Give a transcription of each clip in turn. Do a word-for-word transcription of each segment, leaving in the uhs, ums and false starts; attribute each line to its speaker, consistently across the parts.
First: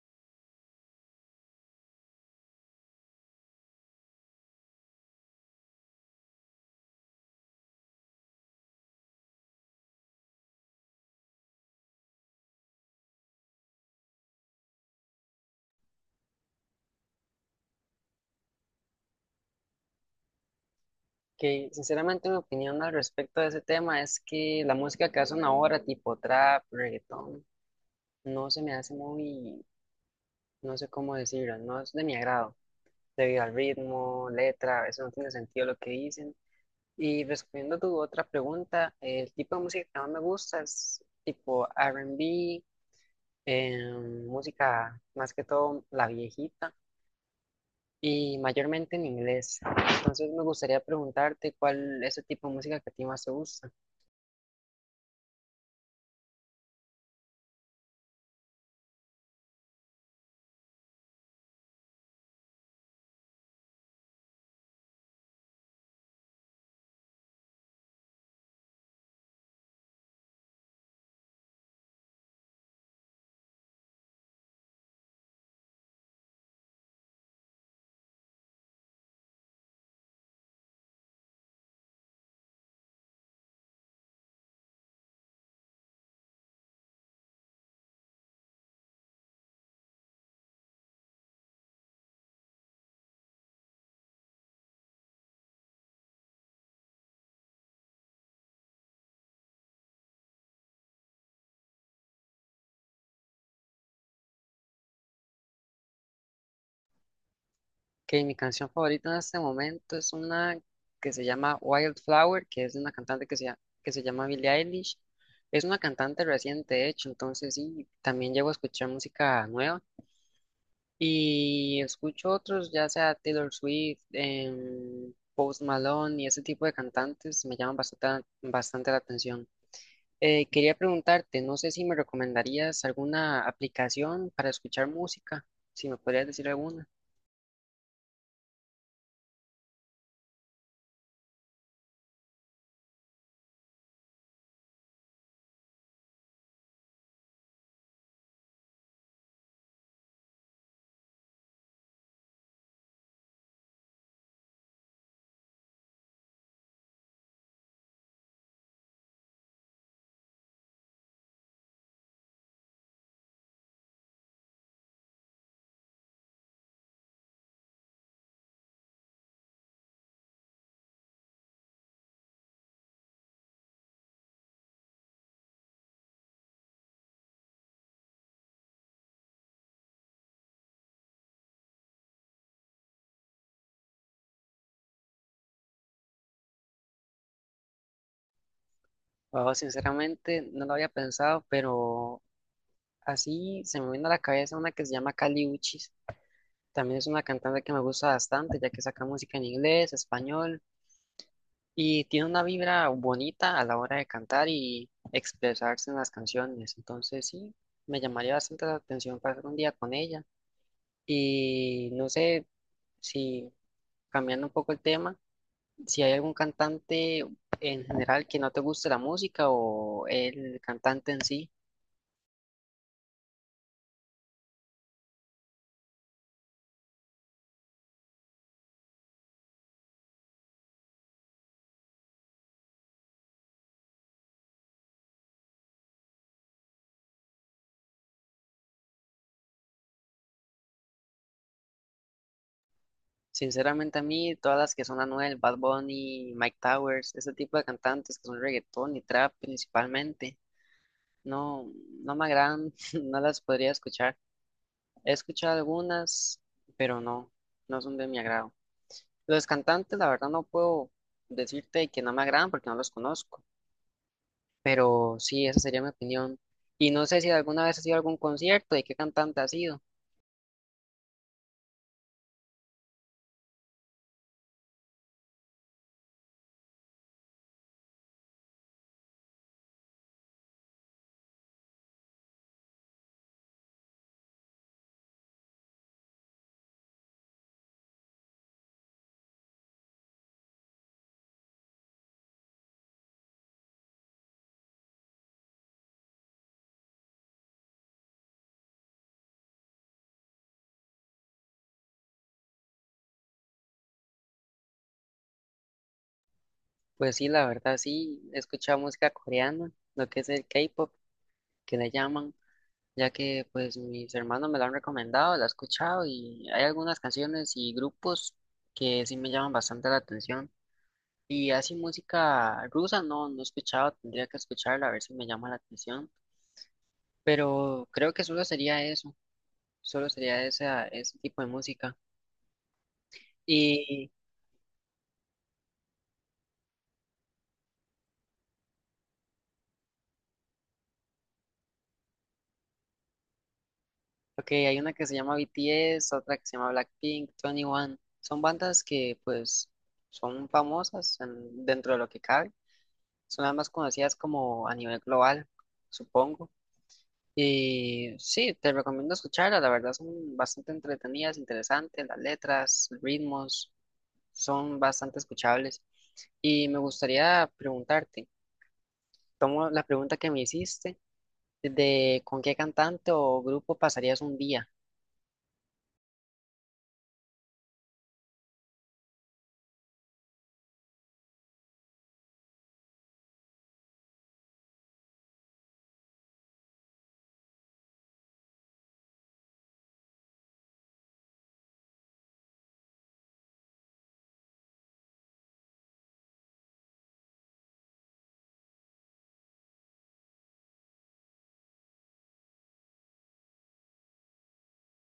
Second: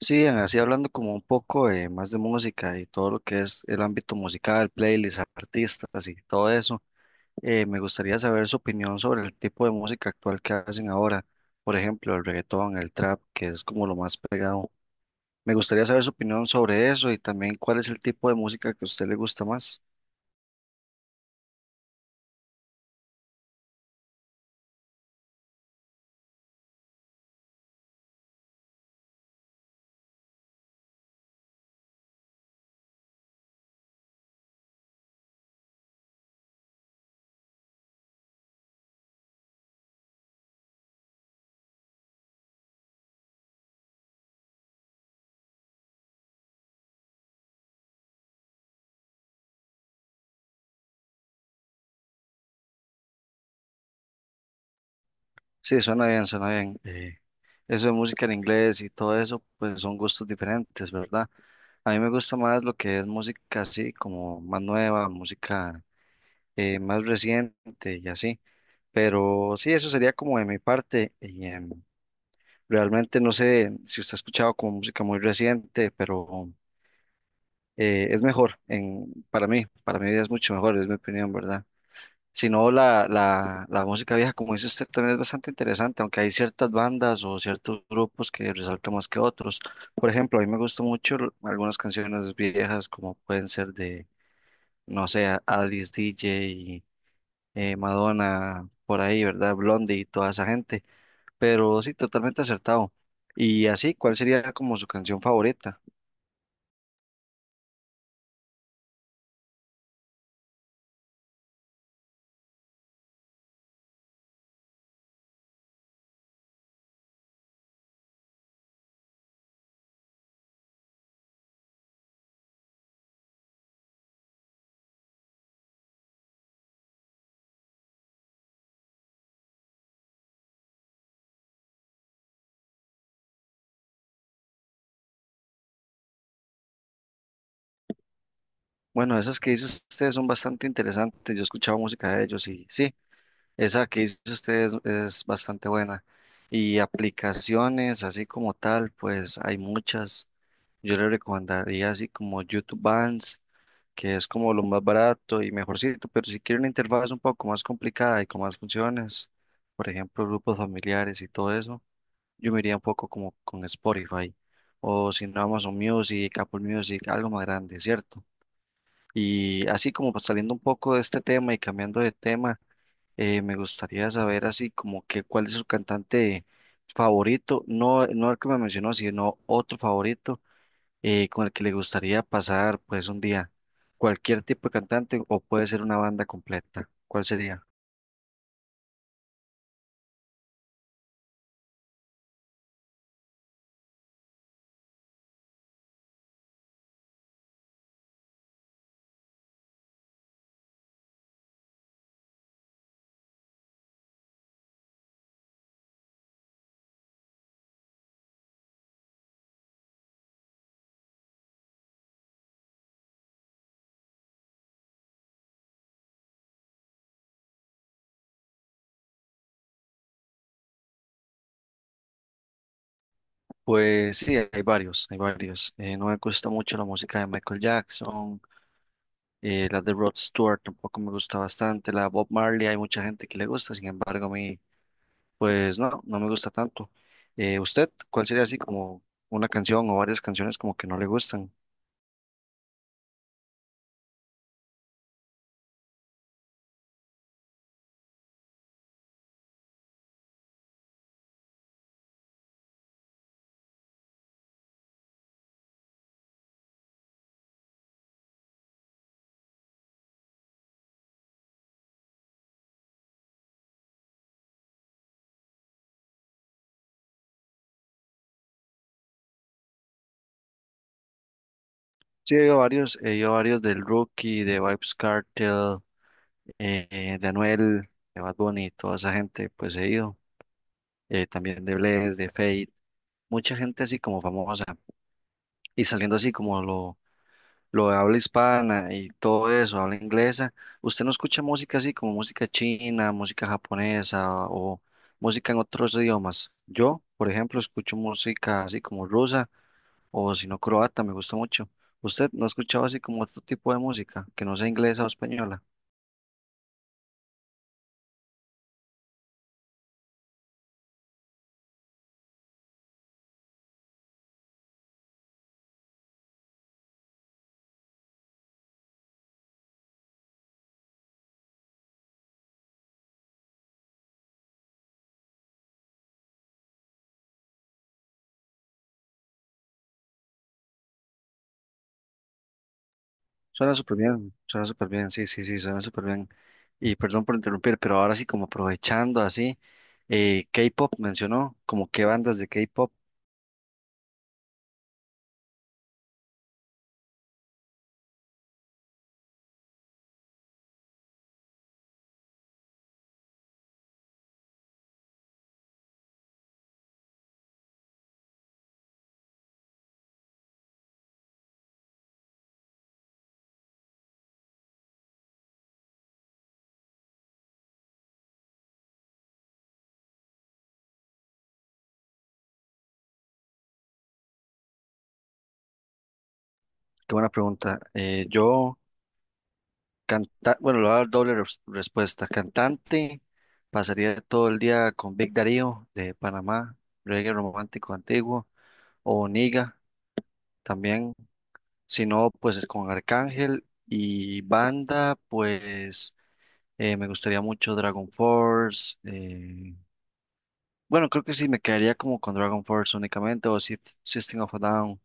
Speaker 1: Sí, así hablando como un poco eh, más de música y todo lo que es el ámbito musical, playlists, artistas y todo eso, eh, me gustaría saber su opinión sobre el tipo de música actual que hacen ahora, por ejemplo, el reggaetón, el trap, que es como lo más pegado. Me gustaría saber su opinión sobre eso y también cuál es el tipo de música que a usted le gusta más.
Speaker 2: Que sinceramente mi opinión al respecto de ese tema es que la música que hacen ahora, tipo trap, reggaetón, no se me hace muy, no sé cómo decirlo, no es de mi agrado, debido al ritmo, letra, a veces no tiene sentido lo que dicen. Y respondiendo a tu otra pregunta, el tipo de música que más me gusta es tipo R y B, em, música más que todo la viejita y mayormente en inglés. Entonces me gustaría preguntarte cuál es el tipo de música que a ti más te gusta.
Speaker 1: Sí, suena bien, suena bien. Eh, eso de música en inglés y todo eso, pues son gustos diferentes, ¿verdad? A mí me gusta más lo que es música así, como más nueva, música eh, más reciente y así. Pero sí, eso sería como de mi parte. Y, em, realmente no sé si usted ha escuchado como música muy reciente, pero eh, es mejor en, para mí, para mí es mucho mejor, es mi opinión, ¿verdad? Si no, la, la, la música vieja, como dice usted, también es bastante interesante, aunque hay ciertas bandas o ciertos grupos que resaltan más que otros. Por ejemplo, a mí me gustan mucho l- algunas canciones viejas, como pueden ser de, no sé, Alice D J, eh, Madonna, por ahí, ¿verdad? Blondie y toda esa gente. Pero sí, totalmente acertado. Y así, ¿cuál sería como su canción favorita?
Speaker 2: Que mi canción favorita en este momento es una que se llama Wildflower, que es de una cantante que se, llama- que se llama Billie Eilish. Es una cantante reciente, de hecho, entonces sí, también llego a escuchar música nueva y escucho otros, ya sea Taylor Swift, em, Post Malone y ese tipo de cantantes me llaman bastante, bastante la atención. Eh, quería preguntarte, no sé si me recomendarías alguna aplicación para escuchar música, si me podrías decir alguna.
Speaker 1: Bueno, esas que dice usted son bastante interesantes. Yo he escuchado música de ellos y sí, esa que dice usted es, es bastante buena. Y aplicaciones, así como tal, pues hay muchas. Yo le recomendaría así como YouTube Bands, que es como lo más barato y mejorcito, pero si quiere una interfaz un poco más complicada y con más funciones, por ejemplo, grupos familiares y todo eso, yo me iría un poco como con Spotify o si no Amazon Music, Apple Music, algo más grande, ¿cierto? Y así como pues, saliendo un poco de este tema y cambiando de tema, eh, me gustaría saber así como que cuál es su cantante favorito, no, no el que me mencionó, sino otro favorito, eh, ¿con el que le gustaría pasar pues un día? ¿Cualquier tipo de cantante o puede ser una banda completa? ¿Cuál sería?
Speaker 2: Wow, sinceramente no lo había pensado, pero así se me viene a la cabeza una que se llama Kali Uchis. También es una cantante que me gusta bastante, ya que saca música en inglés, español, y tiene una vibra bonita a la hora de cantar y expresarse en las canciones. Entonces sí, me llamaría bastante la atención pasar un día con ella. Y no sé si, cambiando un poco el tema, si hay algún cantante en general que no te guste la música o el cantante en sí.
Speaker 1: Pues sí, hay varios, hay varios. Eh, no me gusta mucho la música de Michael Jackson, eh, la de Rod Stewart tampoco me gusta bastante, la de Bob Marley hay mucha gente que le gusta, sin embargo a mí pues no, no me gusta tanto. Eh, ¿usted cuál sería así como una canción o varias canciones como que no le gustan?
Speaker 2: Sinceramente a mí, todas las que son Anuel, Bad Bunny, Mike Towers, ese tipo de cantantes que son reggaetón y trap principalmente, no, no me agradan, no las podría escuchar. He escuchado algunas, pero no, no son de mi agrado. Los cantantes, la verdad, no puedo decirte que no me agradan porque no los conozco, pero sí, esa sería mi opinión. Y no sé si alguna vez has ido a algún concierto y qué cantante has sido.
Speaker 1: Sí, he oído varios, he oído varios del Rookie, de Vybz Kartel, eh, de Anuel, de Bad Bunny, toda esa gente, pues he ido, eh, también de Bless, de Fate, mucha gente así como famosa, y saliendo así como lo, lo de habla hispana y todo eso, habla inglesa, ¿usted no escucha música así como música china, música japonesa o música en otros idiomas? Yo, por ejemplo, escucho música así como rusa o si no croata, me gusta mucho. ¿Usted no ha escuchado así como otro tipo de música que no sea inglesa o española?
Speaker 2: Pues sí, la verdad, sí, he escuchado música coreana, lo que es el K-pop, que le llaman. Ya que pues mis hermanos me la han recomendado, la he escuchado y hay algunas canciones y grupos que sí me llaman bastante la atención. Y así música rusa no, no he escuchado, tendría que escucharla a ver si me llama la atención, pero creo que solo sería eso, solo sería esa, ese tipo de música.
Speaker 1: Suena súper
Speaker 2: Y,
Speaker 1: bien, suena súper bien, sí, sí, sí, suena súper bien. Y perdón por interrumpir, pero ahora sí, como aprovechando así, eh, K-pop mencionó, ¿como qué bandas de K-pop?
Speaker 2: ok, hay una que se llama B T S, otra que se llama Blackpink, Twenty One son bandas que pues son famosas en- dentro de lo que cabe. Son las más conocidas como a nivel global, supongo. Y sí, te recomiendo escucharlas, la verdad son bastante entretenidas, interesantes, las letras, ritmos, son bastante escuchables. Y me gustaría preguntarte, tomo la pregunta que me hiciste de con qué cantante o grupo pasarías un día.
Speaker 1: Qué buena pregunta. Eh, yo, canta, bueno, le voy a dar doble res- respuesta. Cantante, pasaría todo el día con Big Darío de Panamá, reggae romántico antiguo, o Niga también, si no, pues con Arcángel y banda, pues eh, me gustaría mucho Dragon Force. eh, Bueno, creo que sí me quedaría como con Dragon Force únicamente o Sys- System of a Down,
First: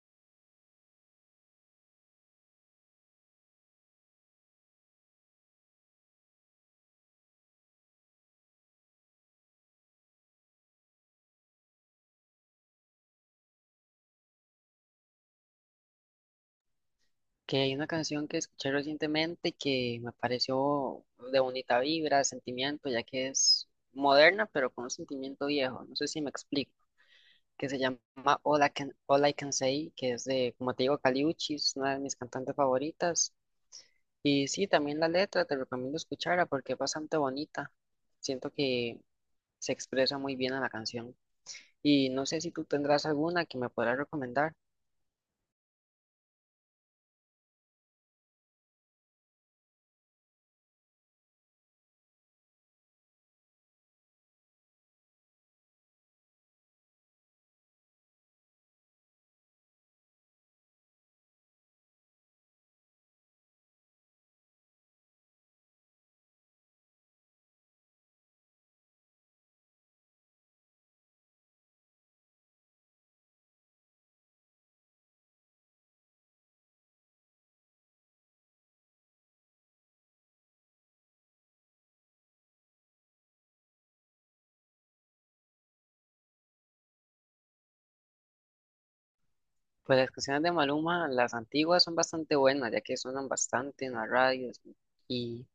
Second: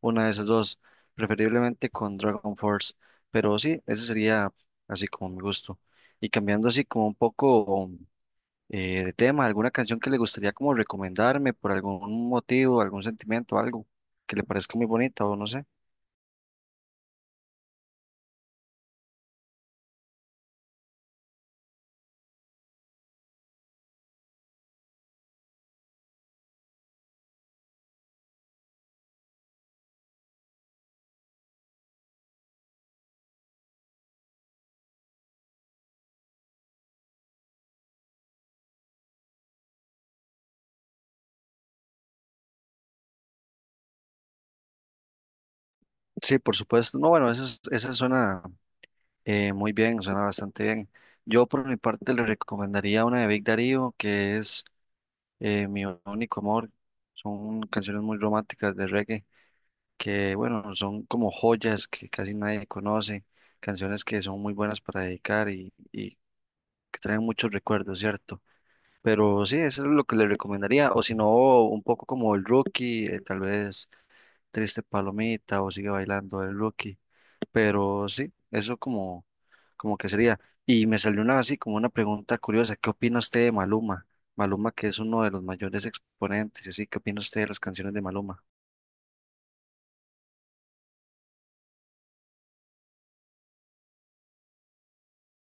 Speaker 1: una de esas dos, preferiblemente con Dragon Force, pero sí, ese sería así como mi gusto. Y cambiando así como un poco, eh, de tema, ¿alguna canción que le gustaría como recomendarme por algún motivo, algún sentimiento, algo que le parezca muy bonita o no sé?
Speaker 2: Que hay una canción que escuché recientemente que me pareció de bonita vibra, sentimiento, ya que es moderna, pero con un sentimiento viejo, no sé si me explico. Que se llama All I Can, All I Can Say, que es de, como te digo, Kali Uchi, es una de mis cantantes favoritas. Y sí, también la letra te recomiendo escucharla porque es bastante bonita. Siento que se expresa muy bien en la canción. Y no sé si tú tendrás alguna que me podrás recomendar.
Speaker 1: Sí, por supuesto. No, bueno, esa, es- esa suena eh, muy bien, suena bastante bien. Yo por mi parte le recomendaría una de Big Darío que es... eh, Mi único amor. Son canciones muy románticas de reggae que, bueno, son como joyas que casi nadie conoce, canciones que son muy buenas para dedicar y, y que traen muchos recuerdos, ¿cierto? Pero sí, eso es lo que le recomendaría. O si no, un poco como el Rookie, eh, tal vez Triste Palomita o Sigue Bailando el Rookie. Pero sí, eso como, como que sería. Y me salió una así como una pregunta curiosa, ¿qué opina usted de Maluma? Maluma que es uno de los mayores exponentes, y así, ¿qué opina usted de las canciones de Maluma?
Speaker 2: Pues las canciones de Maluma, las antiguas son bastante buenas, ya que suenan bastante en las radios y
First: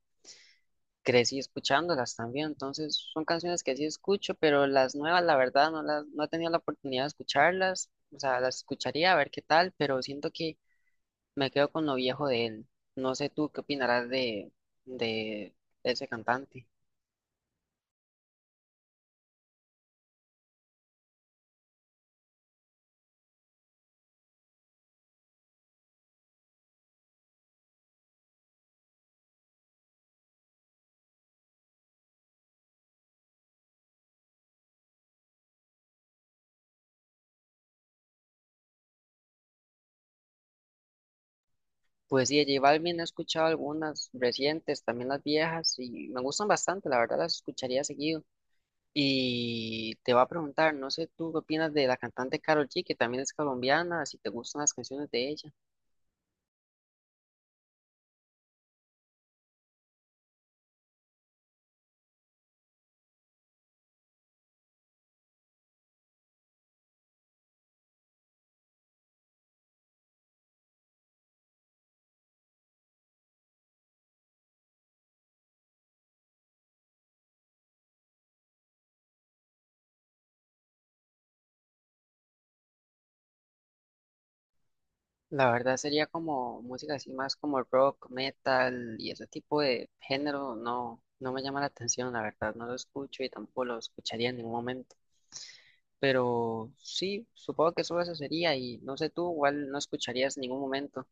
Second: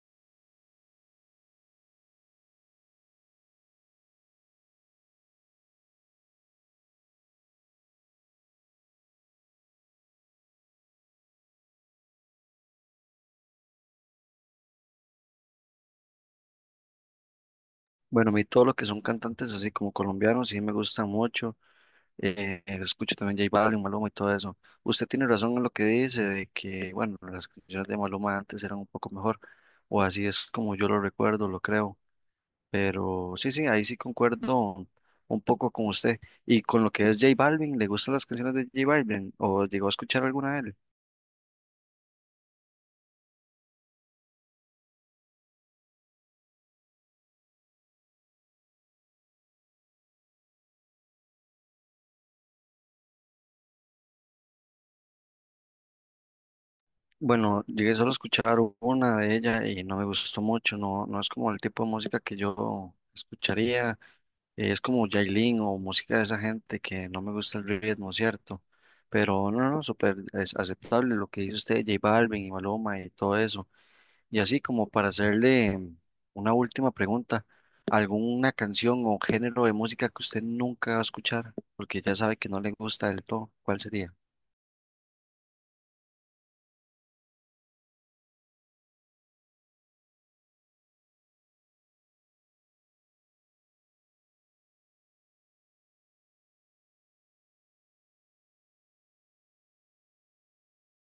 Speaker 2: crecí escuchándolas también, entonces son canciones que sí escucho, pero las nuevas, la verdad, no las, no he tenido la oportunidad de escucharlas, o sea, las escucharía a ver qué tal, pero siento que me quedo con lo viejo de él. No sé tú qué opinarás de, de ese cantante.
Speaker 1: Bueno, a mí todo lo que son cantantes así como colombianos, sí me gusta mucho, eh, eh, escucho también J Balvin, Maluma y todo eso. Usted tiene razón en lo que dice, de que, bueno, las canciones de Maluma antes eran un poco mejor, o así es como yo lo recuerdo, lo creo. Pero sí, sí, ahí sí concuerdo un poco con usted. Y con lo que es J Balvin, ¿le gustan las canciones de J Balvin? ¿O llegó a escuchar alguna de él?
Speaker 2: Pues sí, de J Balvin he escuchado algunas recientes, también las viejas, y me gustan bastante, la verdad las escucharía seguido. Y te va a preguntar, no sé tú qué opinas de la cantante Karol G, que también es colombiana, si te gustan las canciones de ella.
Speaker 1: Bueno, llegué solo a escuchar una de ella y no me gustó mucho. No, no es como el tipo de música que yo escucharía. Eh, es como Yailin o música de esa gente que no me gusta el ritmo, ¿cierto? Pero no, no, súper es aceptable lo que dice usted, J Balvin y Maluma y todo eso. Y así como para hacerle una última pregunta, ¿alguna canción o género de música que usted nunca va a escuchar? Porque ya sabe que no le gusta del todo, ¿cuál sería?
Speaker 2: La verdad sería como música así más como rock, metal y ese tipo de género no, no me llama la atención, la verdad, no lo escucho y tampoco lo escucharía en ningún momento. Pero sí, supongo que solo eso sería y no sé tú, igual no escucharías en ningún momento.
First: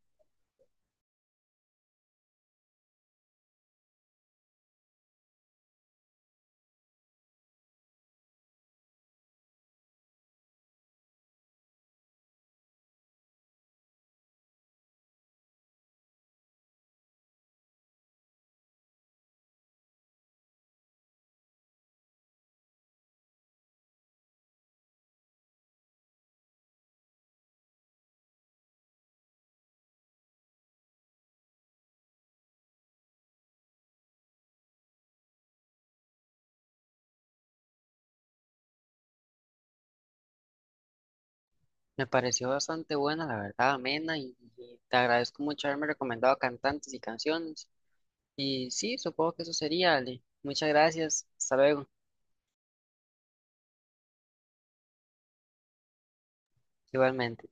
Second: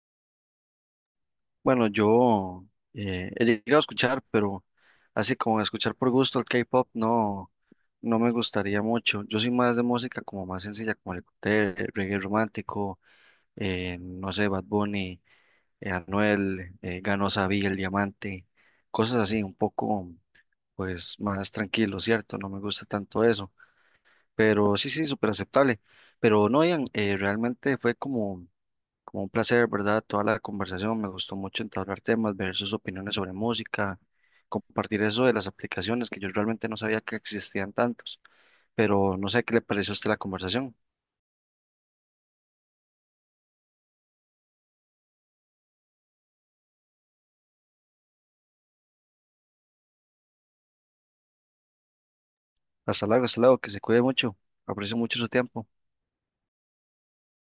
Speaker 1: Bueno, yo, eh, he llegado a escuchar, pero así como escuchar por gusto el K-pop, no, no me gustaría mucho. Yo soy más de música como más sencilla, como el, cóctel, el reggae romántico, eh, no sé, Bad Bunny, eh, Anuel, eh, Ganó Sabí, El Diamante, cosas así, un poco pues más tranquilo, ¿cierto? No me gusta tanto eso, pero sí, sí, súper aceptable. Pero no, Ian, eh, realmente fue como, como un placer, ¿verdad? Toda la conversación, me gustó mucho entablar temas, ver sus opiniones sobre música, compartir eso de las aplicaciones que yo realmente no sabía que existían tantos, pero no sé qué le pareció a usted la conversación.
Speaker 2: Me pareció bastante buena, la verdad, amena y, y te agradezco mucho haberme recomendado cantantes y canciones. Y sí, supongo que eso sería, Ale. Muchas gracias, hasta luego,
Speaker 1: Hasta luego, hasta luego, que se cuide mucho, aprecio mucho su tiempo.
Speaker 2: igualmente.